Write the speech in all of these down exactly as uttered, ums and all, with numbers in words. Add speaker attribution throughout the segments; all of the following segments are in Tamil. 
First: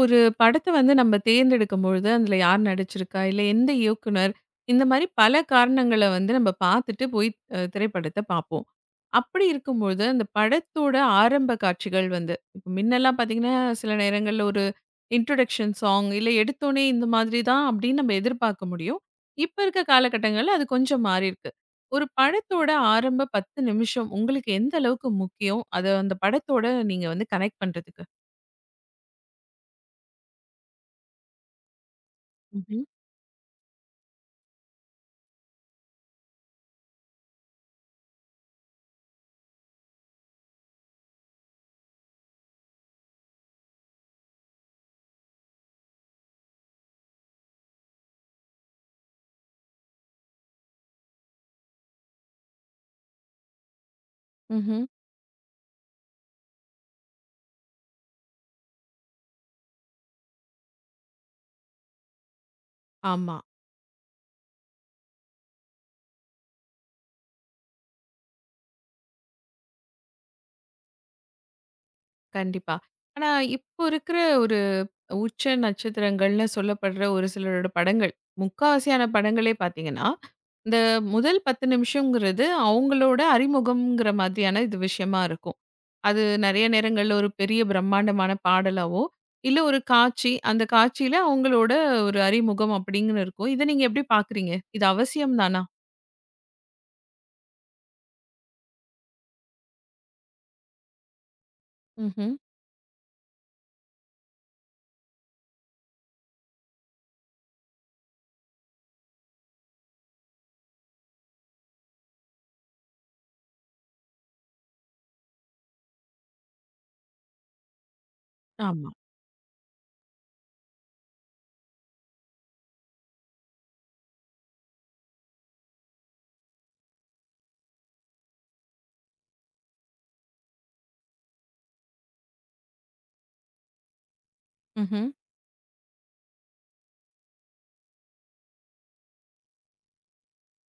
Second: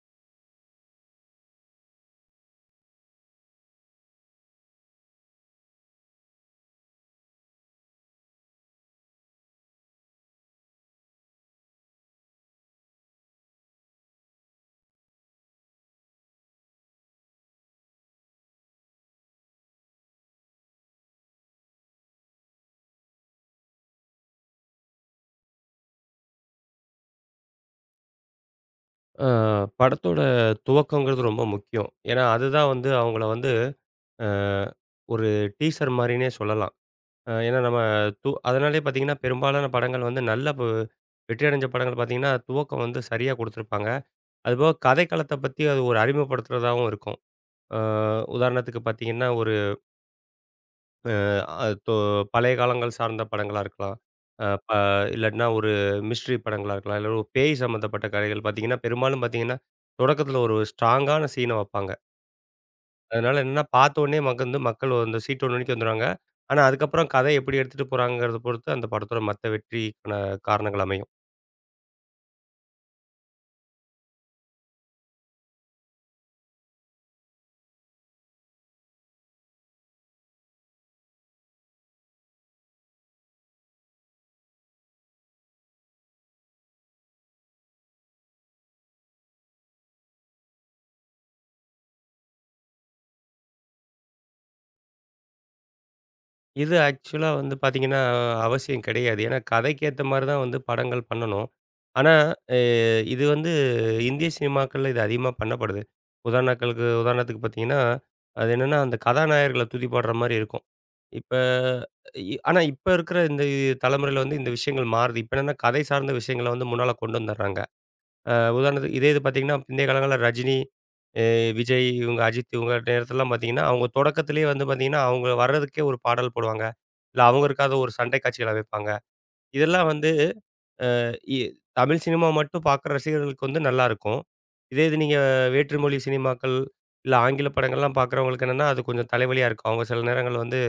Speaker 1: ஒரு படத்த வந்து நம்ம தேர்ந்தெடுக்கும் பொழுது, அதில யார் நடிச்சிருக்கா? இல்ல எந்த இயக்குனர்? இந்த மாரி பல காரணங்கள வந்து நம்ம பார்த்துட்டு போய் அ திரைப்படத்த பார்ப்போம். அப்படி இருக்கும்பொழுது, அந்த படத்தோட ஆரம்ப காட்சிகள் வந்து இப்ப முன்னெல்லாம் பார்த்தீங்கன்னா, சில நேரங்கள்ல ஒரு இன்ட்ரோடக்ஷன் சாங் இல்ல எடுத்தோனே இந்த மாதிரி தான் அப்படின்னு நம்ம எதிர்பார்க்க முடியும். இப்ப இருக்க காலகட்டங்கள்ல அது கொஞ்சம் மாறியிருக்கு. ஒரு படத்தோட ஆரம்ப பத்து நிமிஷம் உங்களுக்கு எந்த அளவுக்கு முக்கியம்? அத அந்த படத்தோட நீங்க வந்து கனெக்ட் பண்றதுக்கு?
Speaker 2: அ படத்தோட துவக்கங்கிறது ரொம்ப முக்கியம். ஏன்னா, அதுதான்
Speaker 1: ம்ஹ்ம்,
Speaker 2: வந்து அவங்கள வந்து அ ஒரு டீசர் மாரின்னே சொல்லலாம். அ ஏன்னா நம்ம து அதனாலேயே பார்த்தீங்கன்னா, பெரும்பாலான படங்கள் வந்து நல்ல ப வெற்றி அடைஞ்ச படங்கள் பார்த்தீங்கன்னா, துவக்கம் வந்து சரியா குடுத்துருப்பாங்க. அதுபோக கதைக்களத்த பத்தி அது ஒரு அறிமுகப்படுத்துறதாவும் இருக்கும். அ உதாரணத்துக்கு பார்த்தீங்கன்னா, ஒரு அ தொ பழைய காலங்கள் சார்ந்த படங்களா இருக்கலாம். அ ப
Speaker 1: ம்ஹ்ம்.
Speaker 2: இல்லாட்டினா ஒரு மிஸ்ட்ரி படங்களா இருக்கலாம். இல்ல ஒரு பேய் சம்மந்தப்பட்ட கதைகள் பார்த்தீங்கன்னா, பெரும்பாலும் பார்த்தீங்கன்னா, தொடக்கத்தில ஒரு ஸ்ட்ராங்கான சீன வப்பாங்க.
Speaker 1: ஆமா.
Speaker 2: அதனால என்னன்னா, பார்த்த உடனே மக் வந்து மக்கள் அந்த சீட் ஒரு மணிக்கு வந்துருவாங்க. ஆனா, அதுக்கப்புறம் கதை எப்படி எடுத்துட்டு போறாங்கங்கிறத பொறுத்து அந்த படத்தோட மத்த வெற்றிக்கான காரணங்கள் அமையும்.
Speaker 1: கண்டிப்பா. ஆனா, இப்போ இருக்கிற ஒரு உச்ச நட்சத்திரங்கள்னு சொல்லப்படுற ஒரு சிலரோட படங்கள், முக்காவாசியான படங்களே பார்த்தீங்கன்னா, இந்த முதல் பத்து நிமிஷம்ங்கிறது அவங்களோட அறிமுகம்ங்கிற மாதிரியான இது விஷயமா இருக்கும். அது நெறைய நேரங்கள்ல ஒரு பெரிய பிரம்மாண்டமான பாடலாவோ, இல்ல ஒரு காட்சி, அந்த காட்சியில அவங்களோட ஒரு அறிமுகம் அப்படிங்கன்னு இருக்கும். இத நீங்க எப்படி பார்க்குறீங்க? இது அவசியம் தானா?
Speaker 2: இது ஆக்சுவலா வந்து பார்த்தீங்கன்னா, அவசியம் கிடையாது. ஏன்னா, கதைக்கு ஏத்த மாரி தான் வந்து படங்கள் பண்ணணும். ஆனா,
Speaker 1: ம்ஹ்ம்.
Speaker 2: அ இது வந்து இந்திய சினிமாக்கள்ல இது அதிகமா பண்ணப்படுது. உதாரணக்களுக்கு உதாரணத்துக்கு பார்த்தீங்கன்னா, அது என்னன்னா அந்த கதாநாயகர்கள துதி பாடுற மாரி இருக்கும். இப்ப இ ஆனா இப்ப இருக்கிற இந்த தலைமுறையில வந்து இந்த விஷயங்கள் மாறுது. இப்ப என்னன்னா கதை சார்ந்த விஷயங்கள வந்து முன்னால கொண்டு வந்துடுறாங்க. அ
Speaker 1: ஆமா.
Speaker 2: உதாரணத்துக்கு இதே இது பார்த்தீங்கன்னா, பிந்தைய காலங்கள்ல ரஜினி, அ விஜய் இவங்க அஜித் இவங்க நேரத்துலலாம் பார்த்தீங்கன்னா, அவங்க தொடக்கத்திலேயே வந்து பார்த்தீங்கன்னா, அவங்க வர்றதுக்கே ஒரு பாடல் போடுவாங்க. இல்ல அவங்க இருக்காத ஒரு சண்டை காட்சிகள வைப்பாங்க. இதெல்லாம் வந்து இ தமிழ் சினிமா மட்டும் பார்க்குற ரசிகர்களுக்கு வந்து நல்லாருக்கும். இதே இது
Speaker 1: ம்ஹ்ம்.
Speaker 2: நீங்க வேற்று மொழி சினிமாக்கள், இல்ல ஆங்கில படங்கள்லாம் பார்க்குறவங்களுக்கு என்னன்னா, அது கொஞ்சம் தலைவலியா இருக்கும். அவங்க சில நேரங்கள் வந்து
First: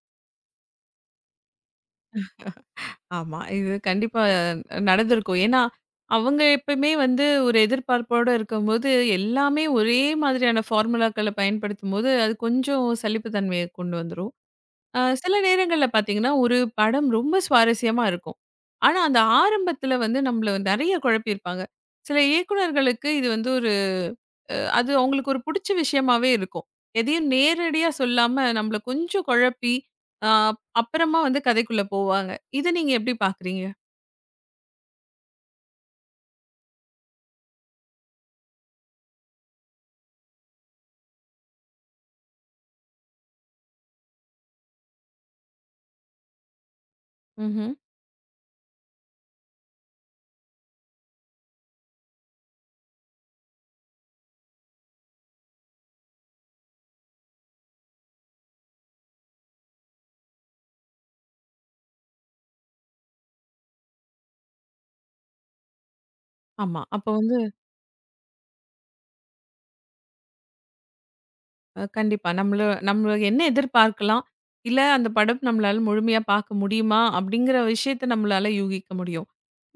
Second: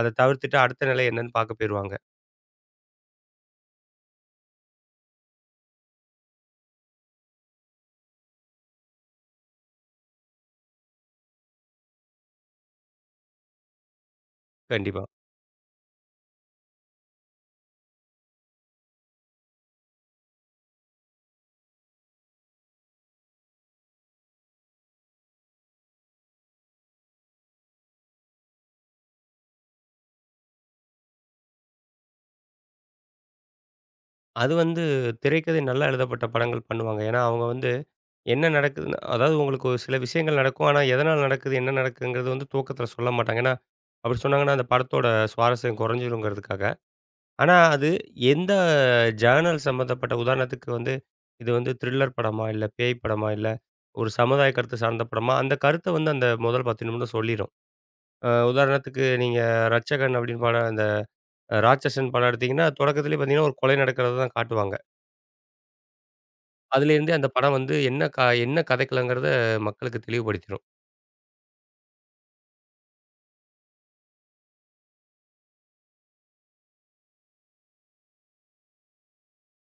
Speaker 2: அத தவிர்த்துட்டு அடுத்த நிலை என்னன்னு பார்க்க போயிருவாங்க.
Speaker 1: ஆமா. இது கண்டிப்பா நடந்திருக்கும். ஏன்னா, அவங்க எப்பயுமே வந்து ஒரு எதிர்பார்ப்போட இருக்கும்போது, எல்லாமே ஒரே மாதிரியான ஃபார்முலாக்கள பயன்படுத்தும்போது, அது கொஞ்சம் சலிப்பு தன்மைய கொண்டு வந்துரும். அ
Speaker 2: கண்டிப்பா.
Speaker 1: சில நேரங்கள்ல பார்த்தீங்கன்னா, ஒரு படம் ரொம்ப சுவாரஸ்யமா இருக்கும். ஆனா, அந்த ஆரம்பத்தில வந்து நம்மள நெறைய குழப்பியிருப்பாங்க. சில இயக்குனர்களுக்கு இது வந்து ஒரு அ அது அவங்களுக்கு ஒரு புடிச்ச விஷயமாவே இருக்கும். எதையும் நேரடியா சொல்லாம நம்மள கொஞ்சம் குழப்பி, அ அப்புறமா வந்து கதைக்குள்ள போவாங்க. இத நீங்க எப்படி பார்க்குறீங்க?
Speaker 2: அது வந்து திரைக்கதை நல்லா எழுதப்பட்ட படங்கள் பண்ணுவாங்க. ஏன்னா அவங்க வந்து என்ன நடக்குதுன்னு அதாவது உங்களுக்கு ஒரு சில விஷயங்கள் நடக்கும். ஆனா, எதனால நடக்குது? என்ன நடக்குதுங்கிறது வந்து துவக்கத்தில சொல்ல மாட்டாங்க. ஏன்னா, அப்படி சொன்னாங்கன்னா, அந்த படத்தோட சுவாரஸ்யம் குறைஞ்சிருங்கிறதுக்காக. ஆனா,
Speaker 1: ம்ஹ்ம்.
Speaker 2: அது எந்த ஜர்னல் சம்மந்தப்பட்ட உதாரணத்துக்கு வந்து, இது வந்து த்ரில்லர் படமா? இல்ல பேய் படமா? இல்ல ஒரு சமுதாய கருத்து சார்ந்த படமா? அந்த கருத்த வந்து அந்த முதல் பத்து நிமிடம் சொல்லிரும். அ உதாரணத்துக்கு நீங்க "ரட்சகன்" அப்படின்னு படம் அந்த அஹ், "ராட்சசன்" படம் எடுத்தீங்கன்னா, தொடக்கத்திலேயே பார்த்தீங்கன்னா, ஒரு கொலை நடக்கிறத தான் காட்டுவாங்க.
Speaker 1: ஆமா. அப்ப
Speaker 2: அதிலேருந்தே அந்த
Speaker 1: வந்து
Speaker 2: படம் வந்து என்ன க என்ன கதைக்களங்கிறத மக்களுக்கு தெளிவுபடுத்திரும்.
Speaker 1: அ கண்டிப்பா. நம்மள நம்ம என்ன எதிர்பார்க்கலாம்? இல்ல அந்த படம் நம்மளால முழுமையா பார்க்க முடியுமா? அப்படிங்கிற விஷயத்த நம்மளால யூகிக்க முடியும்.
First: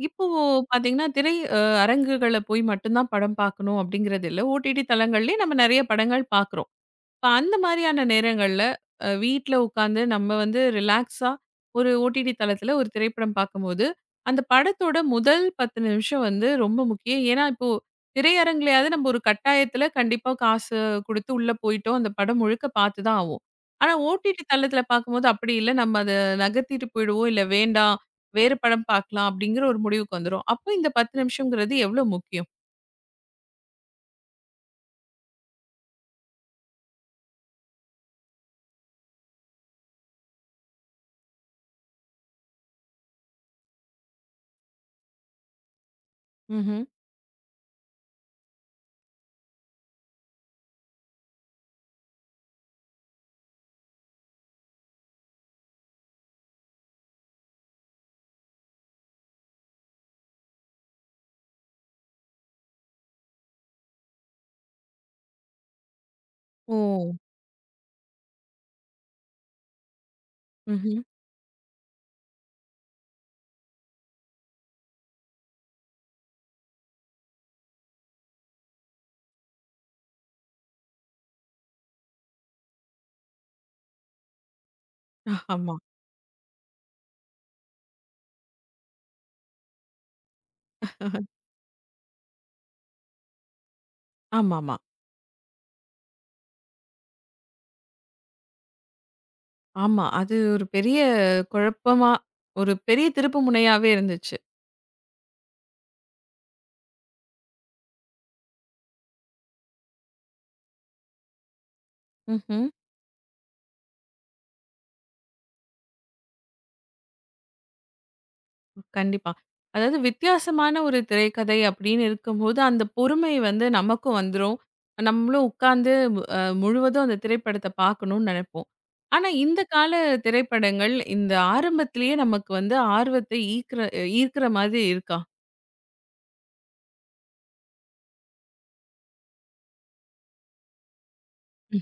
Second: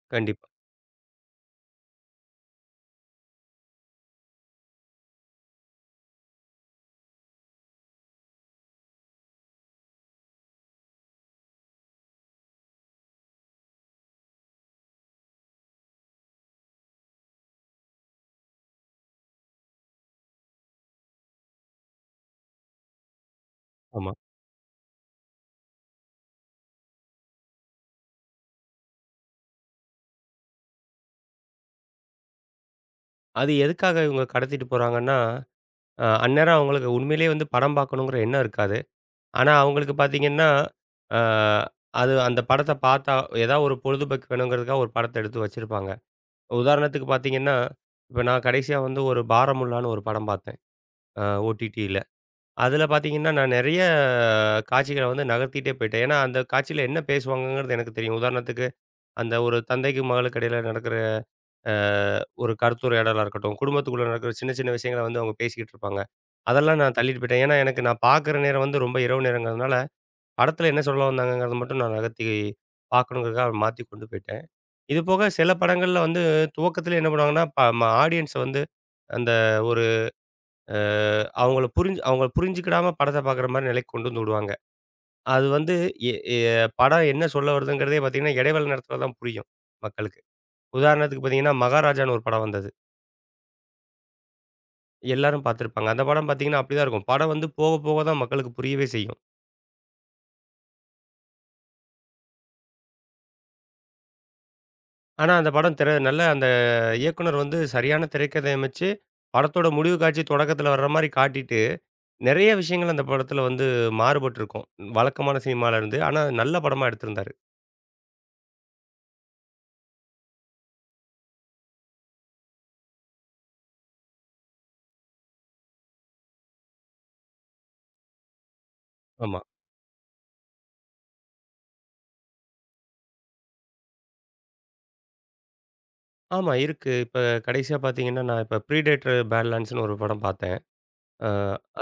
Speaker 1: இப்போ
Speaker 2: கண்டிப்பா.
Speaker 1: பார்த்தீங்கன்னா, திரை அ அரங்குகள்ல போய் மட்டும் தான் படம் பார்க்கணும் அப்படிங்கிறது இல்ல. ஓடிடி தளங்கள்லயே நம்ம நெறைய படங்கள் பார்க்குறோம். இப்ப அந்த மாரியான நேரங்கள்ல, அ வீட்ல உட்காந்து நம்ம வந்து ரிலாக்ஸா ஒரு ஓடிடி தளத்துல ஒரு திரைப்படம் பார்க்கும்போது, அந்த படத்தோட முதல் பத்து நிமிஷம் வந்து ரொம்ப முக்கியம். ஏன்னா, இப்போ திரையரங்குலயாவது நம்ம ஒரு கட்டாயத்துல கண்டிப்பா காசு குடுத்து உள்ள போயிட்டோம். அந்த படம் முழுக்க பார்த்து தான் ஆவோம். ஆனா,
Speaker 2: ஆமா.
Speaker 1: ஓடிடி தளத்துல பார்க்கும்போது அப்படி இல்ல. நம்ம அத நகர்த்திட்டு போயிடுவோம். இல்ல வேண்டாம், வேறு படம் பார்க்கலாம் அப்படிங்கிற ஒரு முடிவுக்கு வந்துரும். அப்போ இந்த பத்து நிமிஷம்ங்கிறது எவ்வளோ முக்கியம்?
Speaker 2: அது எதுக்காக இவங்க கடத்திட்டு போறாங்கன்னா, அ அந்நேரம் அவங்களுக்கு உண்மையிலேயே வந்து படம் பார்க்கணுங்கிற எண்ணம் இருக்காது. ஆனா அவங்களுக்கு பார்த்தீங்கன்னா, அ அது அந்த படத்த பார்த்தா ஏதாவது ஒரு பொழுதுபோக்கு வேணுங்கிறதுக்காக ஒரு படத்த எடுத்து வச்சிருப்பாங்க.
Speaker 1: ம்ஹ்ம்.
Speaker 2: உதாரணத்துக்கு பார்த்தீங்கன்னா, இப்ப நான் கடைசியா வந்து ஒரு பாரமுல்லான்னு ஒரு படம் பார்த்தேன். அ ஓடிடியில. அதுல பார்த்தீங்கன்னா, நான் நெறைய காட்சிகள வந்து நகர்த்திட்டே போயிட்டேன். ஏன்னா, அந்த காட்சியில என்ன பேசுவாங்கங்கிறது எனக்கு தெரியும். உதாரணத்துக்கு அந்த ஒரு தந்தைக்கும் மகளுக்கு இடையில நடக்கிற அஹ் ஒரு கருத்துரையாடலா இருக்கட்டும், குடும்பத்துக்குள்ள நடக்கிற சின்ன சின்ன விஷயங்கள வந்து அவங்க பேசிக்கிட்டு இருப்பாங்க.
Speaker 1: ஓ!
Speaker 2: அதெல்லாம் நான் தள்ளிட்டு போயிட்டேன். ஏன்னா, எனக்கு நான் பார்க்குற நேரம் வந்து ரொம்ப இரவு நேரங்கிறதுனால, படத்துல என்ன
Speaker 1: ம்ஹ்ம்.
Speaker 2: சொல்ல வந்தாங்கங்கிறத மட்டும் நான் நகர்த்தி பார்க்கணுங்கிறதுக்காக மாத்தி கொண்டு போயிட்டேன். இது போக சில படங்கள்ல வந்து துவக்கத்திலே என்ன பண்ணுவாங்கன்னா, ப ம ஆடியன்ஸ வந்து அந்த ஒரு அ அவங்கள புரிஞ்சு அவங்கள புரிஞ்சுக்கிடாம படத்த பார்க்குற மாரி நிலைக்கு கொண்டு வந்து விடுவாங்க. அது வந்து
Speaker 1: ஆமா.
Speaker 2: எ எ படம் என்ன சொல்ல வருதுங்கிறதே பார்த்தீங்கன்னா, இடைவேளை நேரத்துல தான் புரியும் மக்களுக்கு. உதாரணத்துக்கு பார்த்தீங்கன்னா, மகாராஜான்னு ஒரு படம் வந்தது.
Speaker 1: ஆமாமா.
Speaker 2: எல்லாரும் பார்த்துருப்பாங்க. அந்த படம் பார்த்தீங்கன்னா, அப்படிதான் இருக்கும். படம் வந்து போக போக தான் மக்களுக்கு புரியவே செய்யும்.
Speaker 1: ஆமா. அது ஒரு பெரிய குழப்பமா, ஒரு பெரிய திருப்பு முனையாவே இருந்துச்சு.
Speaker 2: ஆனா அந்த படம் திரை நல்ல அந்த இயக்குனர் வந்து சரியான திரைக்கதை அமைச்சு, படத்தோட முடிவு காட்சி தொடக்கத்தில வர்ற மாரி காட்டிட்டு, நெறைய
Speaker 1: ம்ஹ்ம்.
Speaker 2: விஷயங்கள் அந்த படத்தில வந்து மாறுபட்டிருக்கும். வழக்கமான சினிமாலருந்து. ஆனா நல்ல படமா எடுத்திருந்தாரு.
Speaker 1: கண்டிப்பா. அதாவது வித்தியாசமான ஒரு திரைக்கதை அப்படின்னு இருக்கும்போது, அந்த பொறுமை வந்து நமக்கும் வந்துரும். நம்மளும் உட்கார்ந்து அ முழுவதும் அந்த திரைப்படத்த பார்க்கணும்னு நெனைப்போம். ஆனா,
Speaker 2: ஆமா.
Speaker 1: இந்த கால திரைப்படங்கள் இந்த ஆரம்பத்திலேயே நமக்கு வந்து ஆர்வத்தை ஈர்க்கிற ஈர்க்கிற மாதிரி இருக்கா?
Speaker 2: ஆமா இருக்கு. இப்ப கடைசியா பார்த்தீங்கன்னா, நான் இப்ப ப்ரீடேட்டர் பேட்லாண்ட்ஸ்ன்னு ஒரு படம் பார்த்தேன். அ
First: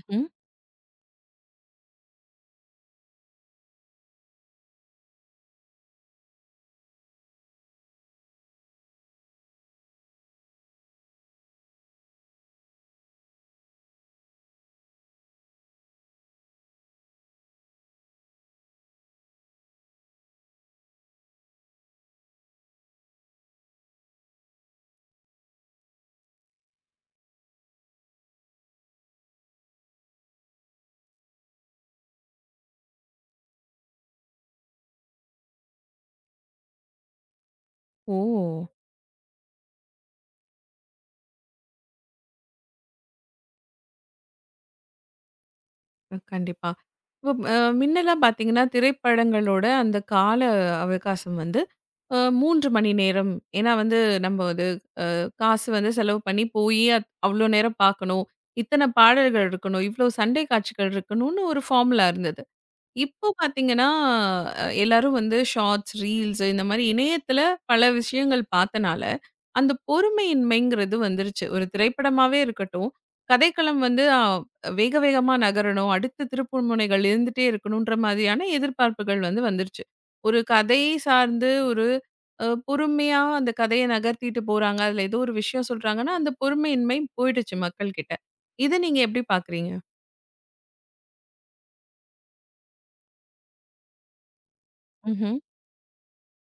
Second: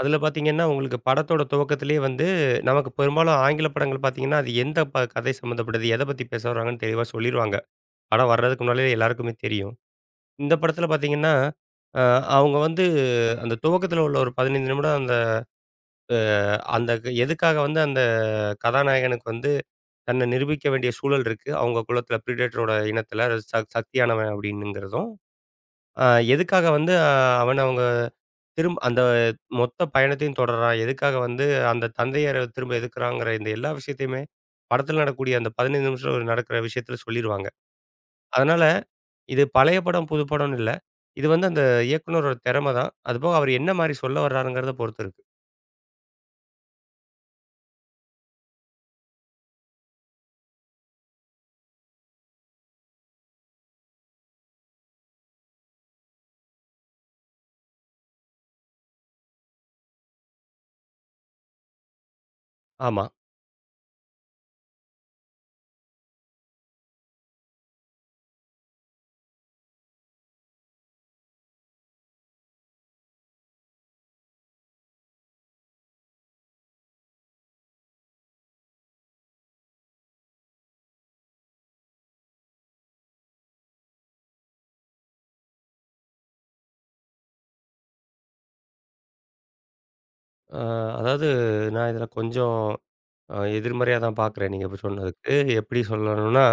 Speaker 2: அதில பார்த்தீங்கன்னா, உங்களுக்கு படத்தோட துவக்கத்திலேயே வந்து நமக்கு பெரும்பாலும் ஆங்கில படங்கள் பார்த்தீங்கன்னா, அது எந்த ப கதை சம்மந்தப்பட்டது, எத பத்தி பேச வர்றாங்கன்னு தெளிவா சொல்லிருவாங்க. படம் வர்றதுக்கு முன்னாலயே எல்லாருக்குமே தெரியும். இந்த படத்துல பாத்தீங்கன்னா, அ அவங்க வந்து அந்த துவக்கத்துல உள்ள ஒரு பதினைந்து நிமிடம் அந்த அ அந்த க- எதுக்காக வந்து அந்த கதாநாயகனுக்கு வந்து தன்னை நிரூபிக்க வேண்டிய சூழல் இருக்கு. அவங்க குலத்துல பிரீடேட்டரோட இனத்துல ச சக்தியானவன் அப்படின்னுங்கிறதும், அ எதுக்காக வந்து அவன அவங்க திரும்ப அந்த மொத்த பயணத்தையும் தொடர்றான். எதுக்காக வந்து அந்த தந்தையர திரும்ப எதுக்குறாங்கிற இந்த எல்லா விஷயத்தையுமே படத்துல நடக்கக்கூடிய அந்த பதினைந்து நிமிஷம் நடக்கிற விஷயத்துல சொல்லிருவாங்க.
Speaker 1: ஓ!
Speaker 2: அதனால இது பழைய படம், புது படம்னு இல்ல. இது வந்து அந்த இயக்குனரோட திறமை தான். அதுபோக அவர் என்ன மாரி சொல்ல வர்றாருங்கிறத பொறுத்து இருக்கு.
Speaker 1: அஹ் கண்டிப்பா. இப்ப அ முன்னலாம் பார்த்தீங்கன்னா, திரைப்படங்களோட அந்த கால அவகாசம் வந்து அ மூன்று மணி நேரம். ஏன்னா வந்து நம்ம அது காசு வந்து செலவு பண்ணி போயி அத் அவ்ளோ நேரம் பார்க்கணும். இத்தன பாடல்கள் இருக்கணும். இவ்ளோ சண்டை காட்சிகள் இருக்கணும்னு ஒரு ஃபார்முலா இருந்தது.
Speaker 2: ஆமா.
Speaker 1: இப்போ பார்த்தீங்கன்னா, அ எல்லாரும் வந்து ஷார்ட்ஸ், ரீல்ஸ் இந்த மாரி இணையத்தில பல விஷயங்கள் பார்த்தனால, அந்த பொறுமையின்மைங்கிறது வந்துருச்சு. ஒரு திரைப்படமாவே இருக்கட்டும், கதைக்களம் வந்து அ வேக வேகமா நகரணும், அடுத்த திருப்புமுனைகள் இருந்துட்டே இருக்கணுன்ற மாதிரியான எதிர்பார்ப்புகள் வந்து வந்துருச்சு. ஒரு கதை சார்ந்து ஒரு அ பொறுமையா அந்த கதைய நகர்த்திட்டு போறாங்க. அதில ஏதோ ஒரு விஷயம் சொல்றாங்கன்னா, அந்த பொறுமையின்மை போயிடுச்சு மக்கள்கிட்ட. இத நீங்க எப்படி பார்க்குறீங்க?
Speaker 2: அ அதாவது நான் இதில கொஞ்சம் அ எதிர்மறையா தான் பார்க்குறேன். நீங்க இப்ப சொன்னதுக்கு.
Speaker 1: ம்ஹ்ம்,
Speaker 2: எப்படி சொல்லணும்னா,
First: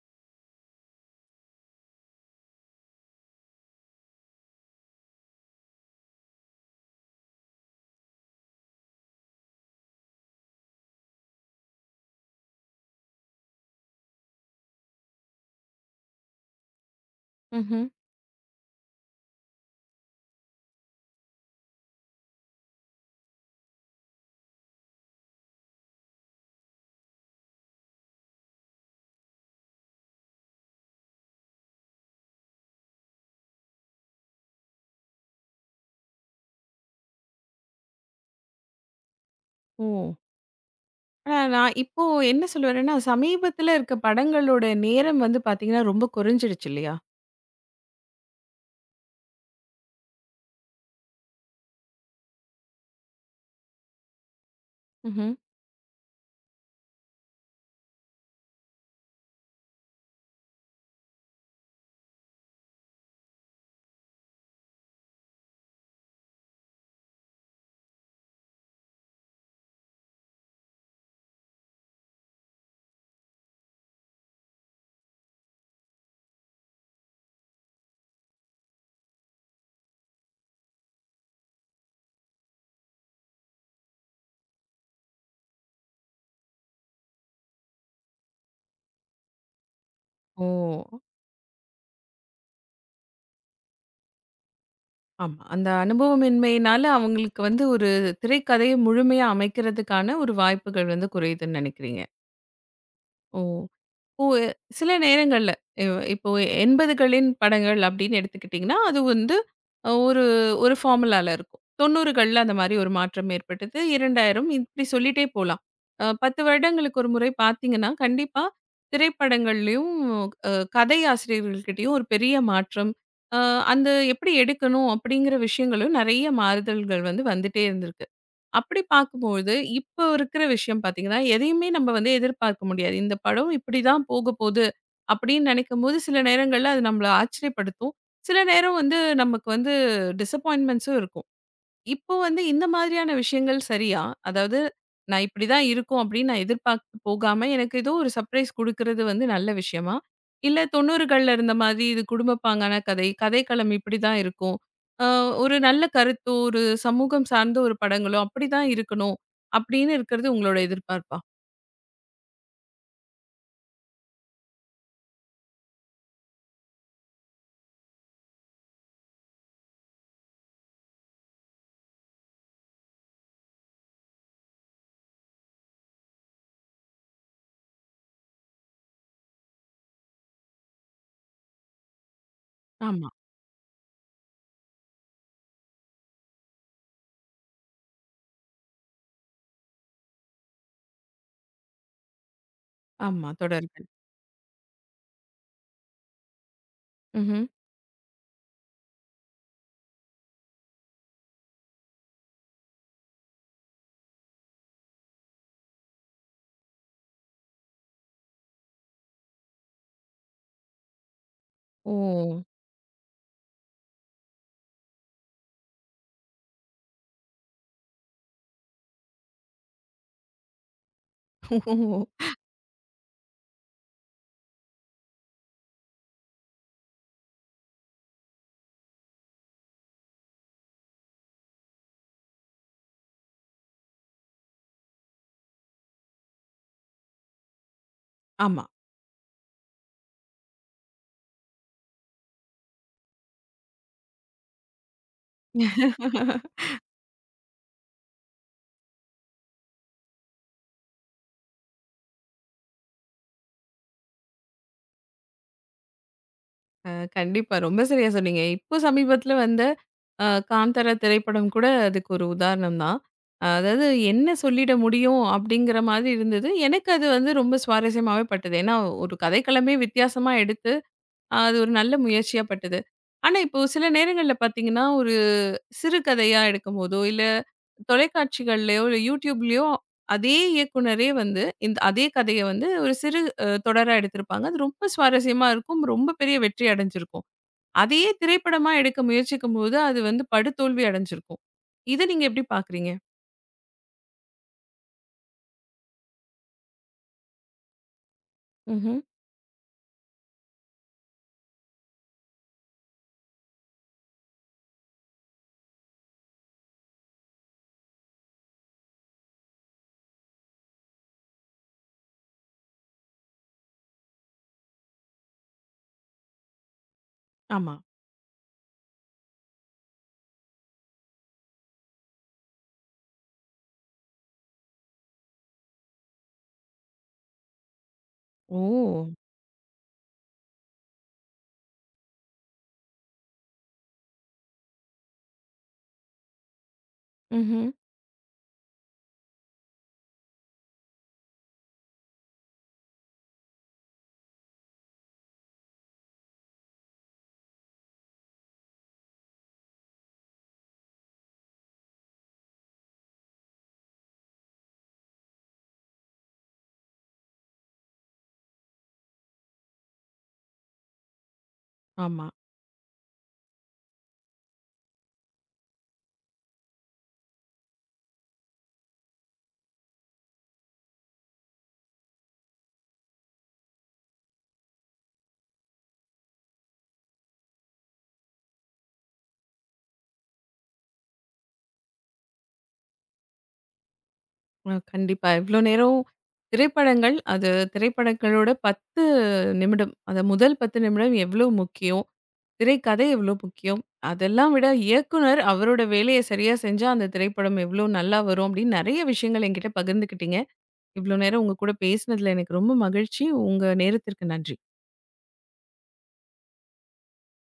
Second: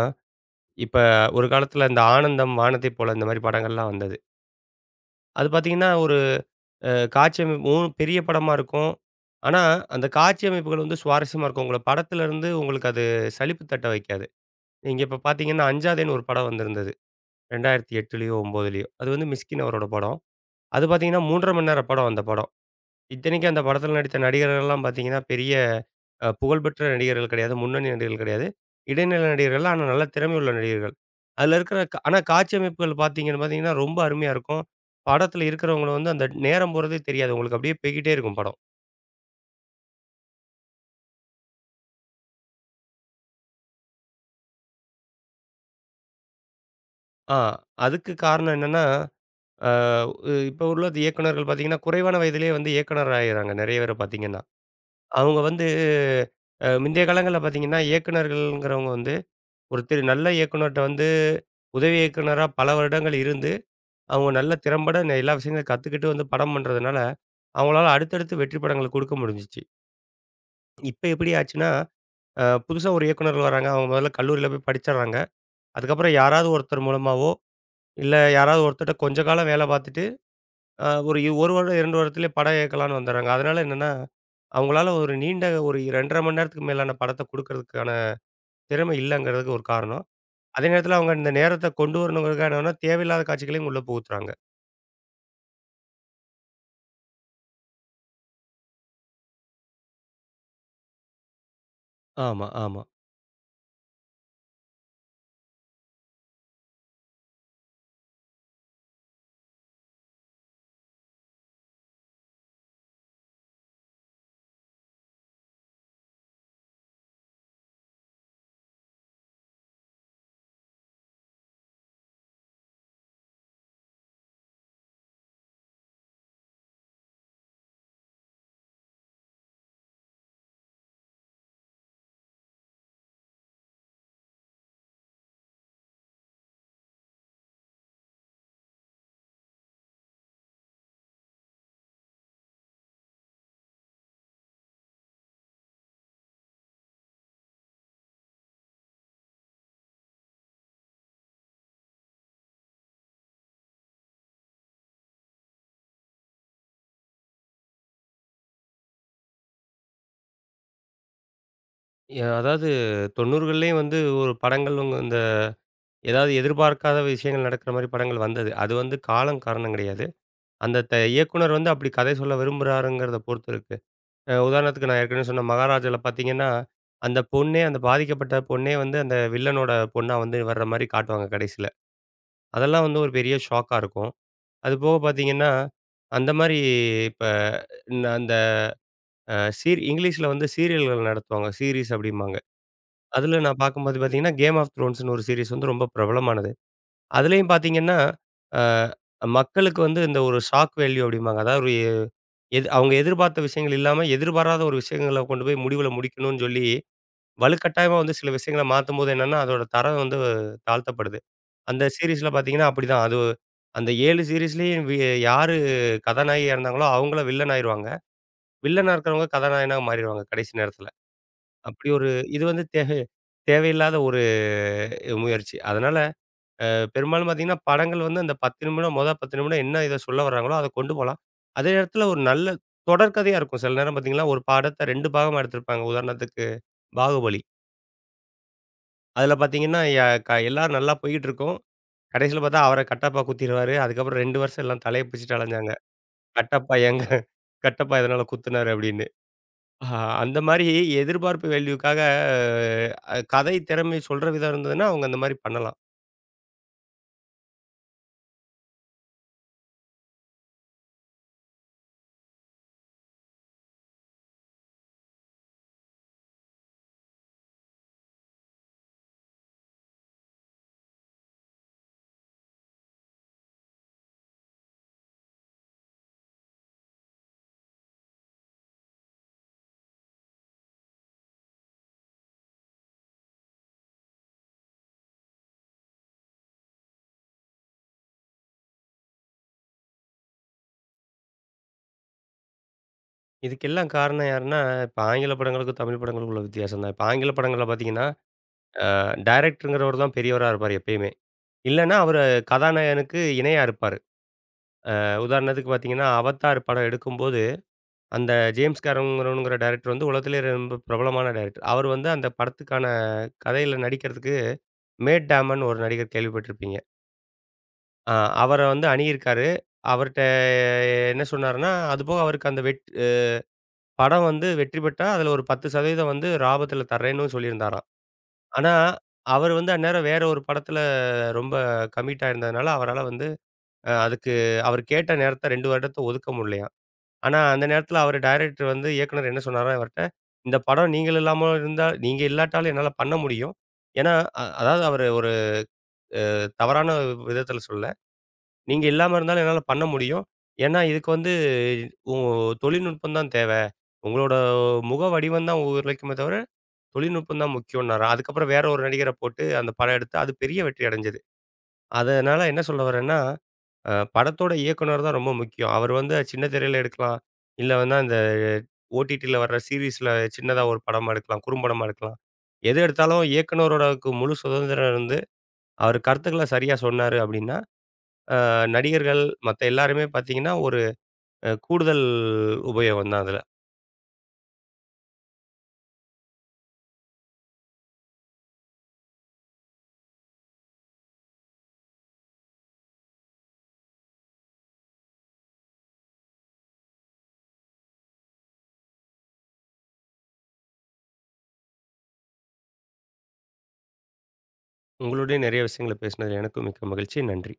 Speaker 2: இப்ப ஒரு காலத்தில இந்த ஆனந்தம், வானத்தை போல இந்த மாரி படங்கள்லாம் வந்தது. அது பார்த்தீங்கன்னா, ஒரு அ காட்சி அமைப்பு மூணு பெரிய படமா இருக்கும். ஆனா, அந்த காட்சி அமைப்புகள் வந்து சுவாரஸ்யமா இருக்கும். உங்கள படத்திலருந்து உங்களுக்கு அது சலிப்பு தட்ட வைக்காது. நீங்க இப்ப பார்த்தீங்கன்னா, அஞ்சாதேன்னு ஒரு படம் வந்திருந்தது.
Speaker 1: ம்ஹ்ம்.
Speaker 2: 2008லயோ, 9லயோ. அது வந்து மிஸ்கின் அவரோட படம். அது பார்த்தீங்கன்னா மூன்று அரை மணி நேர படம் அந்த படம். இத்தனைக்கும் அந்த படத்தில நடித்த நடிகர்கள்லாம் பார்த்தீங்கன்னா, பெரிய அ புகழ்பெற்ற நடிகர்கள் கிடையாது. முன்னணி நடிகர்கள் கிடையாது. இடைநிலை நடிகர்கள். ஆனா நல்ல திறமையுள்ள நடிகர்கள். அதில இருக்கிற க ஆனா காட்சி அமைப்புகள் பார்த்தீங்கன்னு பார்த்தீங்கன்னா, ரொம்ப அருமையா இருக்கும். படத்தில இருக்கிறவங்கள வந்து அந்த நேரம் போறதே தெரியாது. உங்களுக்கு அப்படியே போய்க்கிட்டே இருக்கும் படம்.
Speaker 1: ஓ! ஆனா, நான் இப்போ என்ன சொல்ல வரேன்னா, சமீபத்தில இருக்க படங்களோட நேரம் வந்து பார்த்தீங்கன்னா, ரொம்ப குறைஞ்சிடுச்சு இல்லையா?
Speaker 2: ஆ அதுக்கு காரணம் என்னன்னா, அ இப்ப உள்ள இயக்குனர்கள் பார்த்தீங்கன்னா, குறைவான வயதிலேயே வந்து இயக்குனர் ஆயிர்றாங்க. நிறைய பேர பார்த்தீங்கன்னா.
Speaker 1: ம்ஹ்ம்.
Speaker 2: அவங்க வந்து அ முந்தைய காலங்கள்ல பார்த்தீங்கன்னா, இயக்குனர்கள்ங்கிறவங்க வந்து ஒரு திரு நல்ல இயக்குனர்ட்ட வந்து உதவி இயக்குனரா பல வருடங்கள் இருந்து, அவங்க நல்ல திறம்பட ந எல்லா விஷயங்களையும் கத்துக்கிட்டு வந்து படம் பண்றதுனால, அவங்களால அடுத்தடுத்து வெற்றி படங்கள குடுக்க முடிஞ்சுச்சு. இப்ப எப்படி ஆச்சுன்னா, அ புதுசா ஒரு இயக்குனர்கள் வராங்க. அவங்க முதல்ல கல்லூரியில போய் படிச்சர்றாங்க. அதுக்கப்புறம் யாராவது ஒருத்தர் மூலமாவோ, இல்ல யாராவது ஒருத்தர்ட்ட கொஞ்ச காலம் வேலை பார்த்துட்டு, அ ஒரு 1 வருடம், இரண்டு வருடத்திலேயே படம் இயக்கலான்னு வந்துர்றாங்க. அதனால என்னன்னா, அவங்களால ஒரு நீண்ட ஒரு இரண்டு அரை மணி நேரத்துக்கு மேலான படத்த குடுக்கறதுக்கான திறமை இல்லங்கிறதுக்கு ஒரு காரணம்.
Speaker 1: ஓ!
Speaker 2: அதே நேரத்தில அவங்க இந்த நேரத்த கொண்டு வரணுங்கிறதுக்காக என்னன்னா, தேவையில்லாத காட்சிகளையும் உள்ள புகுத்துறாங்க.
Speaker 1: ஆமா. அந்த அனுபவமின்மையினால அவங்களுக்கு வந்து ஒரு திரைக்கதைய முழுமையா அமைக்கிறதுக்கான ஒரு வாய்ப்புகள் வந்து குறையுதுன்னு நினைக்கிறீங்க.
Speaker 2: ஆமா, ஆமா.
Speaker 1: ஓ! ஓ! சில நேரங்கள்ல இவ் இப்போ எண்பதுகளின் படங்கள் அப்படின்னு எடுத்துக்கிட்டிங்கன்னா, அது வந்து அ ஒரு ஒரு ஃபார்முலால இருக்கும். தொண்ணூறுகள்ல அந்த மாரி ஒரு மாற்றம் ஏற்பட்டது. இரண்டாயிரம் இப்படி சொல்லிட்டே போலாம். அ பத்து வருடங்களுக்கு ஒரு முறை பார்த்தீங்கன்னா, கண்டிப்பா திரைப்படங்கள்லயும் அ கதை ஆசிரியர்கள்கிட்டயும் ஒரு பெரிய மாற்றம். அ அந்த எப்படி எடுக்கணும் அப்படிங்கிற விஷயங்களும் நெறைய மாறுதல்கள் வந்து வந்துட்டே இருந்திருக்கு. அப்படி பார்க்கும்பொழுது, இப்ப இருக்கிற விஷயம் பார்த்தீங்கன்னா, எதையுமே நம்ம வந்து எதிர்பார்க்க முடியாது. இந்த படம் இப்படிதான் போக போது, அப்படின்னு நினைக்கும்போது சில நேரங்கள்ல அது நம்மள ஆச்சரியப்படுத்தும். சில நேரம் வந்து நமக்கு வந்து டிசப்பாயின்ட்மெண்ட்ஸும் இருக்கும். இப்போ வந்து இந்த மாதிரியான விஷயங்கள் சரியா? அதாவது நான் இப்படிதான் இருக்கும் அப்படின்னு நான் எதிர்பார்த்து போகாம, எனக்கு ஏதோ ஒரு சர்ப்ரைஸ் குடுக்குறது வந்து நல்ல விஷயமா? இல்ல தொண்ணூறுகள்ல இருந்த மாதிரி இது குடும்பப்பாங்கான கதை, கதைக்களம் இப்படிதான் இருக்கும். அ ஒரு நல்ல கருத்தோ, ஒரு சமூகம் சார்ந்த ஒரு படங்களோ அப்படிதான் இருக்கணும். அப்படின்னு இருக்கிறது உங்களோட எதிர்பார்ப்பா?
Speaker 2: ய அதாவது 90கள்லேயும் வந்து ஒரு படங்கள் உங்க இந்த ஏதாவது எதிர்பார்க்காத விஷயங்கள் நடக்கிற மாரி படங்கள் வந்தது. அது வந்து காலம் காரணம் கிடையாது. அந்த த இயக்குனர் வந்து அப்படி கதை சொல்ல விரும்புறாருங்கிறத பொறுத்து இருக்கு. அ உதாரணத்துக்கு நான் ஏற்கனவே சொன்ன மகாராஜால பார்த்தீங்கன்னா, அந்த பொண்ணே அந்த பாதிக்கப்பட்ட பொண்ணே வந்து அந்த வில்லனோட பொண்ணா வந்து வர்ற மாரி காட்டுவாங்க கடைசில. அதெல்லாம் வந்து
Speaker 1: ஆமா,
Speaker 2: ஒரு பெரிய ஷாக்கா இருக்கும். அது போக பார்த்தீங்கன்னா, அந்த மாரி இப்ப ந அந்த அ சீர் இங்கிலீஷ்ல வந்து சீரியல்கள் நடத்துவாங்க. சீரிஸ் அப்படிம்பாங்க.
Speaker 1: ஆமா.
Speaker 2: அதில நான்
Speaker 1: தொடர்கள்.
Speaker 2: பார்க்கும்போது பார்த்தீங்கன்னா, கேம் ஆஃப் த்ரோன்ஸ்ன்னு ஒரு சீரிஸ் வந்து ரொம்ப பிரபலமானது.
Speaker 1: ம்ஹ்ம்.
Speaker 2: அதிலேயும் பார்த்தீங்கன்னா, அ மக்களுக்கு வந்து இந்த ஒரு ஷாக் வேல்யூ அப்படிம்பாங்க. அதாவது ஒரு எது அவங்க எதிர்பார்த்த விஷயங்கள் இல்லாம, எதிர்பாராத ஒரு விஷயங்கள கொண்டு போய் முடிவுல முடிக்கணும்னு சொல்லி, வலுக்கட்டாயமா வந்து சில விஷயங்கள மாத்தும்போது என்னன்னா, அதோட தரம் வந்து தாழ்த்தப்படுது. அந்த
Speaker 1: ஓ!
Speaker 2: சீரிஸ்ல பார்த்தீங்கன்னா அப்படிதான். அது அந்த ஏழு சீரிஸ்லயும் வி யாரு கதாநாயகியா இருந்தாங்களோ, அவங்கள வில்லன் ஆயிருவாங்க. வில்லனா இருக்கிறவங்க கதாநாயகனா மாறிருவாங்க கடைசி நேரத்தில. அப்படி ஒரு
Speaker 1: ஓ!
Speaker 2: இது வந்து தேவை தேவையில்லாத ஒரு முயற்சி. அதனால அஹ், பெரும்பாலும் பார்த்தீங்கன்னா, படங்கள் வந்து அந்த பத்து நிமிடம் மொதல் பத்து நிமிடம் என்ன இத சொல்ல வர்றாங்களோ, அத கொண்டு போலாம். அதே நேரத்தில ஒரு நல்ல தொடர்கதையா இருக்கும். சில நேரம் பார்த்தீங்கன்னா, ஒரு படத்த ரெண்டு பாகமா எடுத்திருப்பாங்க. உதாரணத்துக்கு பாகுபலி.
Speaker 1: ஆமா.
Speaker 2: அதில பார்த்தீங்கன்னா, ய க எல்லாரும் நல்லா போய்க்கிட்டு இருக்கும். கடைசில பார்த்தா அவர கட்டப்பா குத்திருவாரு. அதுக்கப்புறம் ரெண்டு வருஷம் எல்லாம் தலைய பிச்சுட்டு அலைஞ்சாங்க. கட்டப்பா எங்க கட்டப்பா எதனால குத்துனாரு அப்படின்னு. அ அந்த மாரி எதிர்பார்ப்பு வேல்யூக்காக அ கதை திறமை சொல்ற விதம் இருந்ததுன்னா, அவங்க அந்த மாரி பண்ணலாம்.
Speaker 1: அ கண்டிப்பா. ரொம்ப சரியா சொன்னீங்க. இப்போ சமீபத்தில வந்த அ காந்தாரா திரைப்படம் கூட அதுக்கு ஒரு உதாரணம் தான். அதாவது என்ன சொல்லிட முடியும் அப்படிங்கிற மாதிரி இருந்தது. எனக்கு அது வந்து ரொம்ப சுவாரஸ்யமாவே பட்டது. ஏன்னா ஒரு கதைக்களமே வித்தியாசமா எடுத்து ஆஹ் அது ஒரு நல்ல முயற்சியா பட்டது. ஆனா, இப்போ சில நேரங்கள்ல பார்த்தீங்கன்னா, ஒரு சிறுகதையா எடுக்கும்போதோ, இல்ல தொலைக்காட்சிகள்லயோ, இல்ல YouTubeலயோ அதே இயக்குனரே வந்து, இந்த அதே கதைய வந்து ஒரு சிறு அ தொடரா எடுத்திருப்பாங்க. அது ரொம்ப சுவாரஸ்யமா இருக்கும். ரொம்ப பெரிய வெற்றி அடைஞ்சிருக்கும். அதையே திரைப்படமா எடுக்க முயற்சிக்கும்போது, அது வந்து படுதோல்வி அடைஞ்சிருக்கும். இத நீங்க எப்படி பார்க்குறீங்க?
Speaker 2: இதுக்கெல்லாம் காரணம் யாருன்னா, இப்ப ஆங்கில படங்களுக்கும், தமிழ் படங்களுக்கும் உள்ள வித்தியாசம் தான். இப்ப ஆங்கில படங்கள்ல பார்த்தீங்கன்னா, அ
Speaker 1: ம்ஹ்ம்.
Speaker 2: டைரக்டருங்கிறவர் தான் பெரியவரா இருப்பாரு எப்பயுமே. இல்லன்னா, அவரு கதாநாயகனுக்கு இணையா இருப்பாரு. அ உதாரணத்துக்கு பார்த்தீங்கன்னா, அவதார் படம் எடுக்கும்போது அந்த ஜேம்ஸ் கேமரூன்ங்கிற டைரக்டர் வந்து உலகத்திலேயே ரொம்ப பிரபலமான டைரக்டர். அவர் வந்து அந்த படத்துக்கான கதையில நடிக்கிறதுக்கு மேட் டேமன் ஒரு நடிகர் கேள்விப்பட்டிருப்பீங்க.
Speaker 1: ஆமா.
Speaker 2: அ அவர வந்து அணுகியிருக்காரு. அவர்ட்ட என்ன சொன்னாருன்னா, அதுபோக அவருக்கு அந்த வெட் அ படம் வந்து வெற்றி பெற்றா அதில ஒரு பத்து சதவீதம் வந்து ராபத்தில தர்றேன்னும் சொல்லியிருந்தாராம்.
Speaker 1: ஓ!
Speaker 2: ஆனா, அவர் வந்து அந்நேரம் வேற ஒரு படத்தில ரொம்ப கமிட் ஆயிருந்ததுனால, அவரால வந்து அ அதுக்கு அவர் கேட்ட நேரத்த ரெண்டு வருடத்த ஒதுக்க முடியலையாம். ஆனா, அந்த
Speaker 1: ம்ஹ்ம்.
Speaker 2: நேரத்தில அவரு டைரக்டர் வந்து இயக்குனர் என்ன சொன்னார்னா அவர்ட்ட, "இந்த படம் நீங்கள் இல்லாம இருந்தா நீங்க இல்லாட்டாலும் என்னால பண்ண முடியும். ஏன்னா" அ அதாவது அவரு ஒரு தவறான விதத்தில சொல்லல. "நீங்க இல்லாம இருந்தாலும் என்னால பண்ண முடியும். ஏன்னா, இதுக்கு வந்து உ தொழில்நுட்பம் தான் தேவை. உங்களோட முக வடிவம் தான் உழைக்குமே தவிர, தொழில்நுட்பம் தான் முக்கியம்னாராம்." அதுக்கப்புறம் வேற ஒரு நடிகர போட்டு அந்த படம் எடுத்து, அது பெரிய வெற்றி அடைஞ்சது.
Speaker 1: ஆமா.
Speaker 2: அதனால என்ன சொல்ல வரேன்னா அ படத்தோட இயக்குனர் தான் ரொம்ப முக்கியம். அவர் வந்து சின்ன திரையில எடுக்கலாம். இல்ல வந்து அந்த ஓடிடில வர்ற சீரிஸ்ல சின்னதா ஒரு படமா எடுக்கலாம். குறும்படமா எடுக்கலாம். எது எடுத்தாலும் இயக்குனரோடக்கு முழு சுதந்திரம் இருந்து, அவர் கருத்துக்கள சரியா சொன்னாரு அப்டின்னா, அ நடிகர்கள் மத்த எல்லாருமே பார்த்தீங்கன்னா, ஒரு அ கூடுதல் உபயோகம் தான் அதுல.
Speaker 1: அ கண்டிப்பா. இவ்ளோ நேரம் திரைப்படங்கள், அது திரைப்படங்களோட பத்து நிமிடம், அத முதல் பத்து நிமிடம் எவ்ளோ முக்கியம்? திரைக்கதை எவ்ளோ முக்கியம்? அதெல்லாம் விட இயக்குனர் அவரோட வேலைய சரியா செஞ்சா, அந்த திரைப்படம் எவ்ளோ நல்லா வரும் அப்படின்னு நெறைய விஷயங்கள் என்கிட்ட பகிர்ந்துக்கிட்டீங்க. இவ்ளோ நேரம் உங்க கூட பேசினதுல எனக்கு ரொம்ப மகிழ்ச்சி. உங்க நேரத்திற்கு நன்றி.
Speaker 2: உங்களோடயும் நெறைய விஷயங்கள பேசினது எனக்கும் மிக்க மகிழ்ச்சி. நன்றி.